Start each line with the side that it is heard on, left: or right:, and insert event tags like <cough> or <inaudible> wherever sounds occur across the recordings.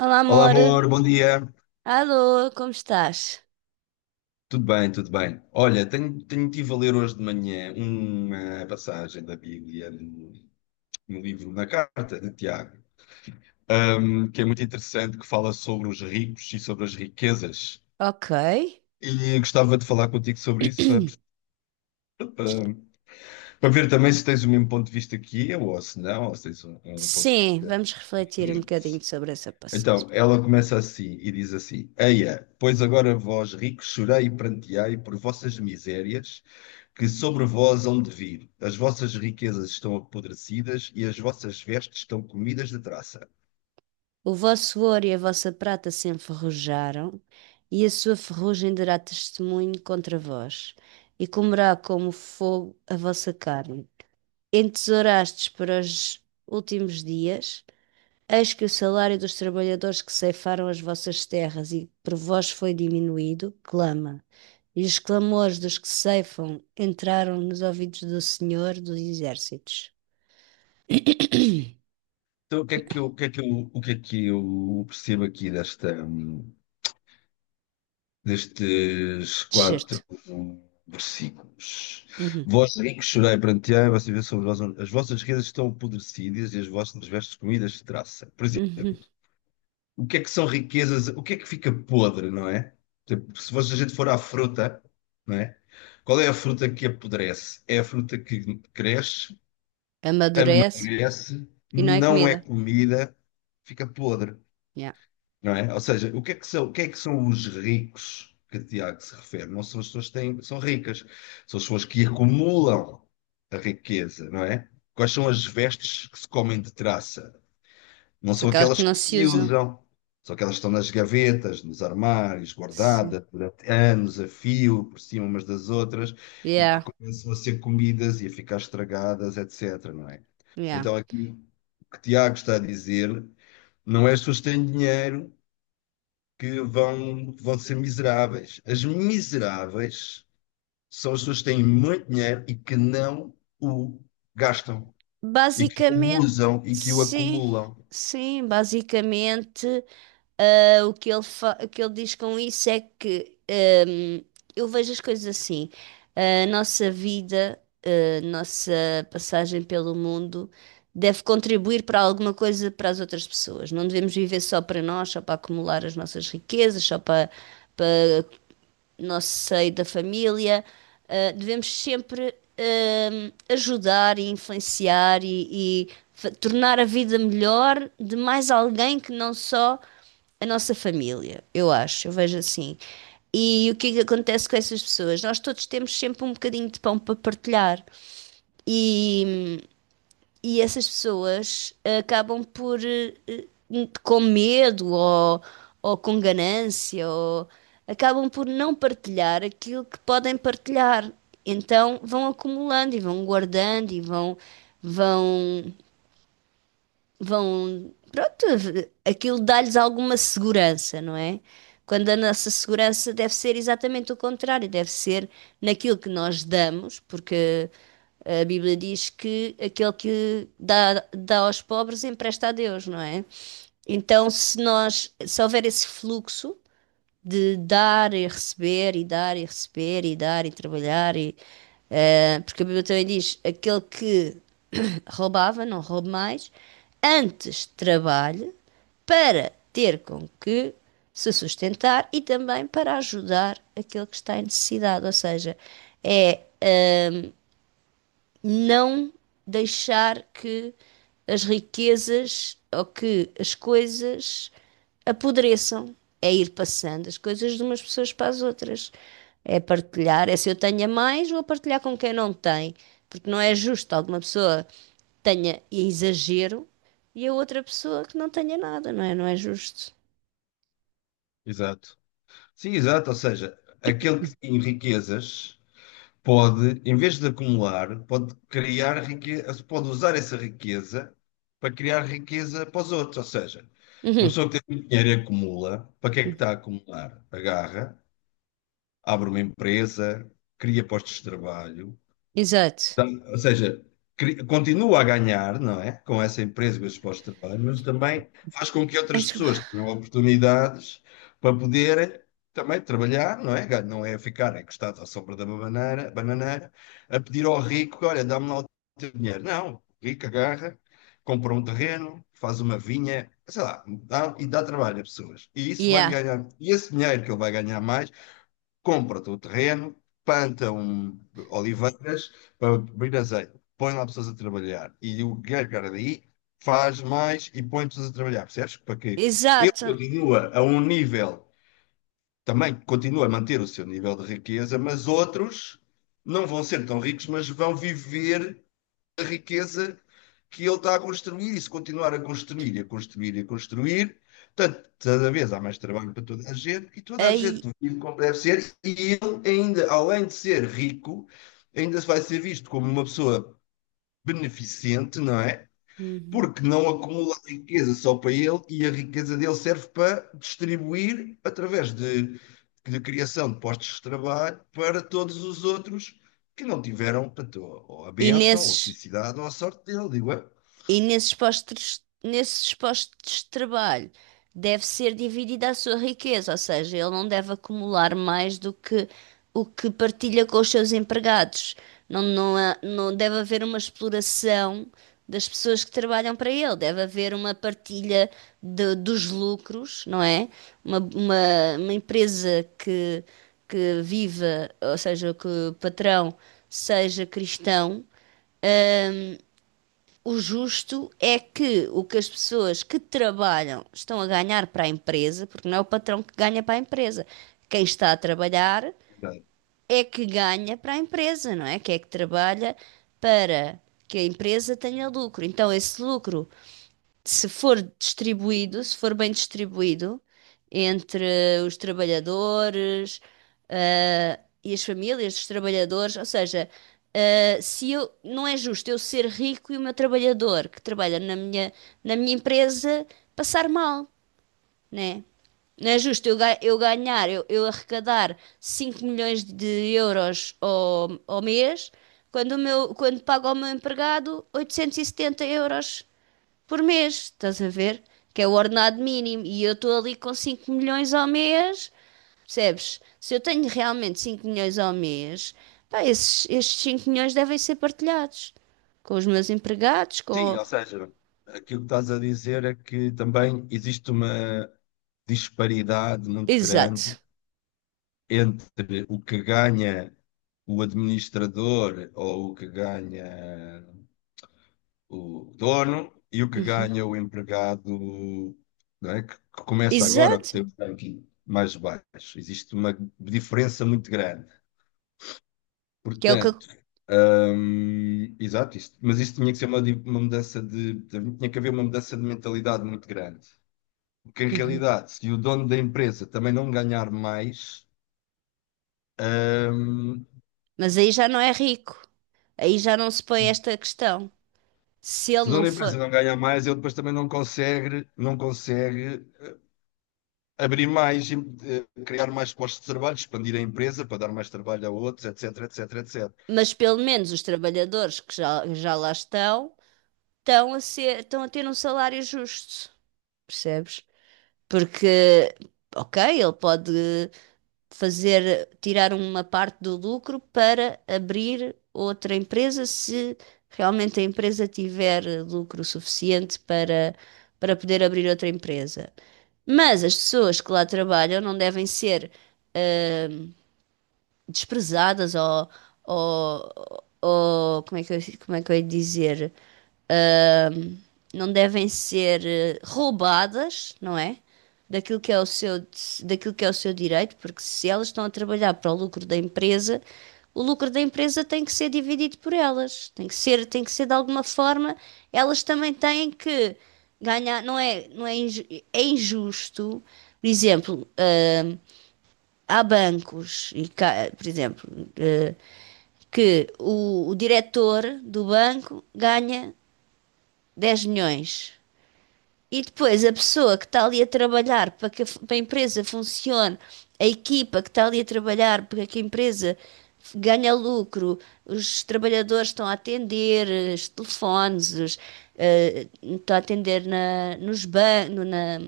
right: Olá,
left: Olá,
right: amor.
left: amor, bom dia.
right: Alô, como estás?
left: Tudo bem, tudo bem. Olha, tenho, tenho tive a ler hoje de manhã uma passagem da Bíblia no livro, na carta de Tiago, que é muito interessante, que fala sobre os ricos e sobre as riquezas.
right: Ok.
left: E gostava de falar contigo sobre isso
right: <clears throat>
left: para, para ver também se tens o mesmo ponto de vista que eu, ou se não, ou se tens um ponto de
right: Sim,
left: vista
right: vamos refletir um bocadinho
left: diferente.
right: sobre essa passagem.
left: Então, ela começa assim e diz assim: Eia, pois agora vós ricos chorai e pranteai por vossas misérias que sobre vós hão de vir. As vossas riquezas estão apodrecidas e as vossas vestes estão comidas de traça.
right: O vosso ouro e a vossa prata se enferrujaram, e a sua ferrugem dará testemunho contra vós, e comerá como fogo a vossa carne. Entesourastes para os últimos dias, eis que o salário dos trabalhadores que ceifaram as vossas terras e por vós foi diminuído, clama. E os clamores dos que ceifam entraram nos ouvidos do Senhor dos Exércitos.
left: Então, o que é que eu, o que é que eu, o que é que eu percebo aqui destes
right: Certo.
left: quatro versículos?
right: Uhum.
left: Vós ricos chorai perante a e vocês vê sobre vós as vossas riquezas estão apodrecidas e as vossas vestes comidas de traça. Por exemplo,
right: Uhum.
left: o que é que são riquezas, o que é que fica podre, não é? Tipo, se fosse- a gente for à fruta, não é? Qual é a fruta que apodrece? É a fruta que cresce,
right: Amadurece
left: amadurece,
right: e não é
left: não é
right: comida.
left: comida, fica podre,
right: Yeah.
left: não é? Ou seja, o que é que são os ricos que Tiago se refere? Não são as pessoas que têm, são ricas, são as pessoas que acumulam a riqueza, não é? Quais são as vestes que se comem de traça? Não
right: São
left: são
right: aquelas que
left: aquelas que
right: não se
left: se
right: usam.
left: usam, são aquelas que estão nas gavetas, nos armários,
right: Sim.
left: guardadas durante anos a fio, por cima umas das outras, e que
right: Yeah.
left: começam a ser comidas e a ficar estragadas, etc. Não é?
right: Yeah.
left: Então, aqui o que Tiago está a dizer não é as pessoas que têm dinheiro que vão ser miseráveis. As miseráveis são as pessoas que têm muito dinheiro e que não o gastam, e que o
right: Basicamente,
left: usam e que o
right: sim.
left: acumulam.
right: Sim, basicamente. Ah, o que ele diz com isso é que eu vejo as coisas assim. A nossa vida, a nossa passagem pelo mundo deve contribuir para alguma coisa para as outras pessoas. Não devemos viver só para nós, só para acumular as nossas riquezas, só para nosso seio da família. Ah, devemos sempre ajudar e influenciar e, tornar a vida melhor de mais alguém que não só a nossa família. Eu acho, eu vejo assim. E o que é que acontece com essas pessoas? Nós todos temos sempre um bocadinho de pão para partilhar. E e essas pessoas, acabam por, com medo, ou com ganância, ou acabam por não partilhar aquilo que podem partilhar. Então vão acumulando e vão guardando e vão vão, pronto, aquilo dá-lhes alguma segurança, não é? Quando a nossa segurança deve ser exatamente o contrário, deve ser naquilo que nós damos, porque a Bíblia diz que aquele que dá, dá aos pobres empresta a Deus, não é? Então, se nós, se houver esse fluxo de dar e receber, e dar e receber, e dar e trabalhar, e, porque a Bíblia também diz: aquele que <coughs> roubava, não roube mais, antes trabalhe para ter com que se sustentar e também para ajudar aquele que está em necessidade. Ou seja, é não deixar que as riquezas ou que as coisas apodreçam. É ir passando as coisas de umas pessoas para as outras. É partilhar, é, se eu tenho a mais, vou partilhar com quem não tem. Porque não é justo alguma pessoa tenha exagero e a outra pessoa que não tenha nada, não é? Não é justo.
left: Exato. Sim, exato. Ou seja, aquele que tem riquezas pode, em vez de acumular, pode criar riqueza, pode usar essa riqueza para criar riqueza para os outros. Ou seja, uma
right: Uhum.
left: pessoa que tem muito dinheiro e acumula, para que é que
right: Uhum.
left: está a acumular? Agarra, abre uma empresa, cria postos de trabalho.
right: Exato.
left: Ou seja, continua a ganhar, não é? Com essa empresa, com esses postos de trabalho, mas também faz com que
right: Ai,
left: outras
right: desculpa.
left: pessoas tenham oportunidades para poderem também trabalhar, não é? Não é ficar encostado à sombra da bananeira, a pedir ao rico, olha, dá-me lá o teu dinheiro. Não, o rico agarra, compra um terreno, faz uma vinha, sei lá, e dá trabalho a pessoas. E isso vai-lhe
right: Yeah.
left: ganhar. E esse dinheiro que ele vai ganhar mais, compra o terreno, planta um oliveiras para abrir azeite, põe lá pessoas a trabalhar e o Guilherme Caradi faz mais e põe pessoas a trabalhar, percebes? Para que ele
right: Exato.
left: continua a um nível, também continua a manter o seu nível de riqueza, mas outros não vão ser tão ricos, mas vão viver a riqueza que ele está a construir e se continuar a construir e a construir e a construir, portanto, cada vez há mais trabalho para toda a gente e toda a
right: Aí.
left: gente vive como deve ser e ele ainda, além de ser rico, ainda vai ser visto como uma pessoa beneficente, não é?
right: Uhum.
left: Porque não acumula riqueza só para ele e a riqueza dele serve para distribuir através de criação de postos de trabalho para todos os outros que não tiveram, portanto, ou a
right: E
left: bênção, ou a
right: nesses
left: felicidade, ou a sorte dele, digo eu.
right: E nesses postos de trabalho deve ser dividida a sua riqueza, ou seja, ele não deve acumular mais do que o que partilha com os seus empregados. Não, não, não deve haver uma exploração das pessoas que trabalham para ele, deve haver uma partilha dos lucros, não é? Uma, uma, uma empresa que, viva, ou seja, que o patrão seja cristão, o justo é que o que as pessoas que trabalham estão a ganhar para a empresa, porque não é o patrão que ganha para a empresa. Quem está a trabalhar
left: Exato.
right: é que ganha para a empresa, não é? Que é que trabalha para que a empresa tenha lucro. Então, esse lucro, se for distribuído, se for bem distribuído entre os trabalhadores, ah, e as famílias dos trabalhadores, ou seja, ah, se eu, não é justo eu ser rico e o meu trabalhador que trabalha na minha empresa passar mal, né? Não é justo eu, eu ganhar, eu arrecadar 5 milhões de euros ao mês, quando, o meu, quando pago ao meu empregado 870 euros por mês, estás a ver? Que é o ordenado mínimo. E eu estou ali com 5 milhões ao mês, percebes? Se eu tenho realmente 5 milhões ao mês, pá, esses, estes 5 milhões devem ser partilhados com os meus empregados,
left: Sim,
right: com.
left: ou seja, aquilo que estás a dizer é que também existe uma disparidade muito grande
right: Exato.
left: entre o que ganha o administrador ou o que ganha o dono e o que
right: Uhum.
left: ganha o empregado, não é? Que começa agora, que
right: Exato.
left: tem um ranking mais baixo. Existe uma diferença muito grande.
right: Que é o que,
left: Portanto, exato, isto, mas isso tinha que ser uma mudança. Tinha que haver uma mudança de mentalidade muito grande. Porque, em
right: Uhum.
left: realidade, se o dono da empresa também não ganhar mais, hum,
right: Mas aí já não é rico. Aí já não se põe esta questão. Se
left: se
right: ele
left: o dono
right: não
left: da
right: for.
left: empresa não ganhar mais, ele depois também não consegue, não consegue abrir mais, criar mais postos de trabalho, expandir a empresa para dar mais trabalho a outros, etc, etc, etc.
right: Mas pelo menos os trabalhadores que já lá estão, estão a ter um salário justo. Percebes? Porque, ok, ele pode fazer, tirar uma parte do lucro para abrir outra empresa se realmente a empresa tiver lucro suficiente para poder abrir outra empresa. Mas as pessoas que lá trabalham não devem ser desprezadas, ou, ou como é que como é que eu ia dizer? Não devem ser roubadas, não é? Daquilo que é o seu, daquilo que é o seu direito, porque se elas estão a trabalhar para o lucro da empresa, o lucro da empresa tem que ser dividido por elas. Tem que ser de alguma forma, elas também têm que ganhar, não é, não é, é injusto. Por exemplo, ah, há bancos e, por exemplo, eh, que o diretor do banco ganha 10 milhões. E depois a pessoa que está ali a trabalhar para que a empresa funcione, a equipa que está ali a trabalhar para que a empresa ganhe lucro, os trabalhadores estão a atender os telefones, os, estão a atender na, nos ban no- na,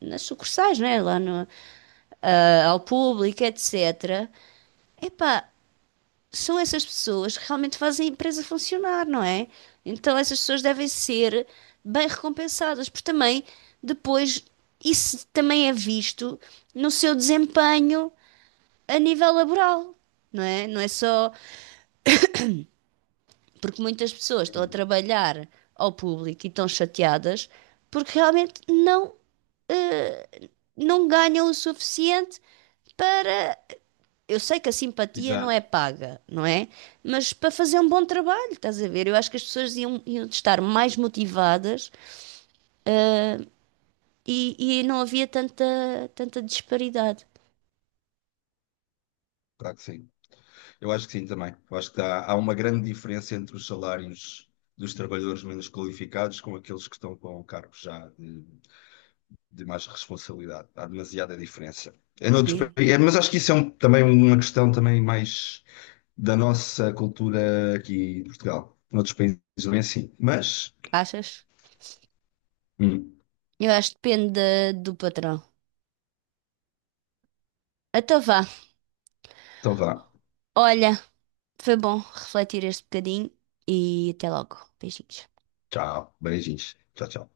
right: nas sucursais, né? Lá no, ah, ao público, etc. Epá, são essas pessoas que realmente fazem a empresa funcionar, não é? Então essas pessoas devem ser bem recompensadas, porque também depois isso também é visto no seu desempenho a nível laboral, não é? Não é só porque muitas pessoas estão a
left: Hum.
right: trabalhar ao público e estão chateadas porque realmente não, eh, não ganham o suficiente para. Eu sei que a simpatia não é
left: Exato.
right: paga, não é? Mas para fazer um bom trabalho, estás a ver? Eu acho que as pessoas iam estar mais motivadas, ah, e, e não havia tanta, disparidade.
left: Claro que sim. Eu acho que sim também. Eu acho que há uma grande diferença entre os salários dos trabalhadores menos qualificados com aqueles que estão com cargos já de mais responsabilidade. Há demasiada diferença. É noutros pa-
right: E-
left: é, mas acho que isso é também uma questão também mais da nossa cultura aqui em Portugal. Noutros países não é assim. Mas,
right: Achas?
left: hum,
right: Eu acho que depende do patrão. Então vá.
left: então vá.
right: Olha, foi bom refletir este bocadinho e até logo. Beijinhos.
left: Tchau. Beijinhos. Tchau, tchau.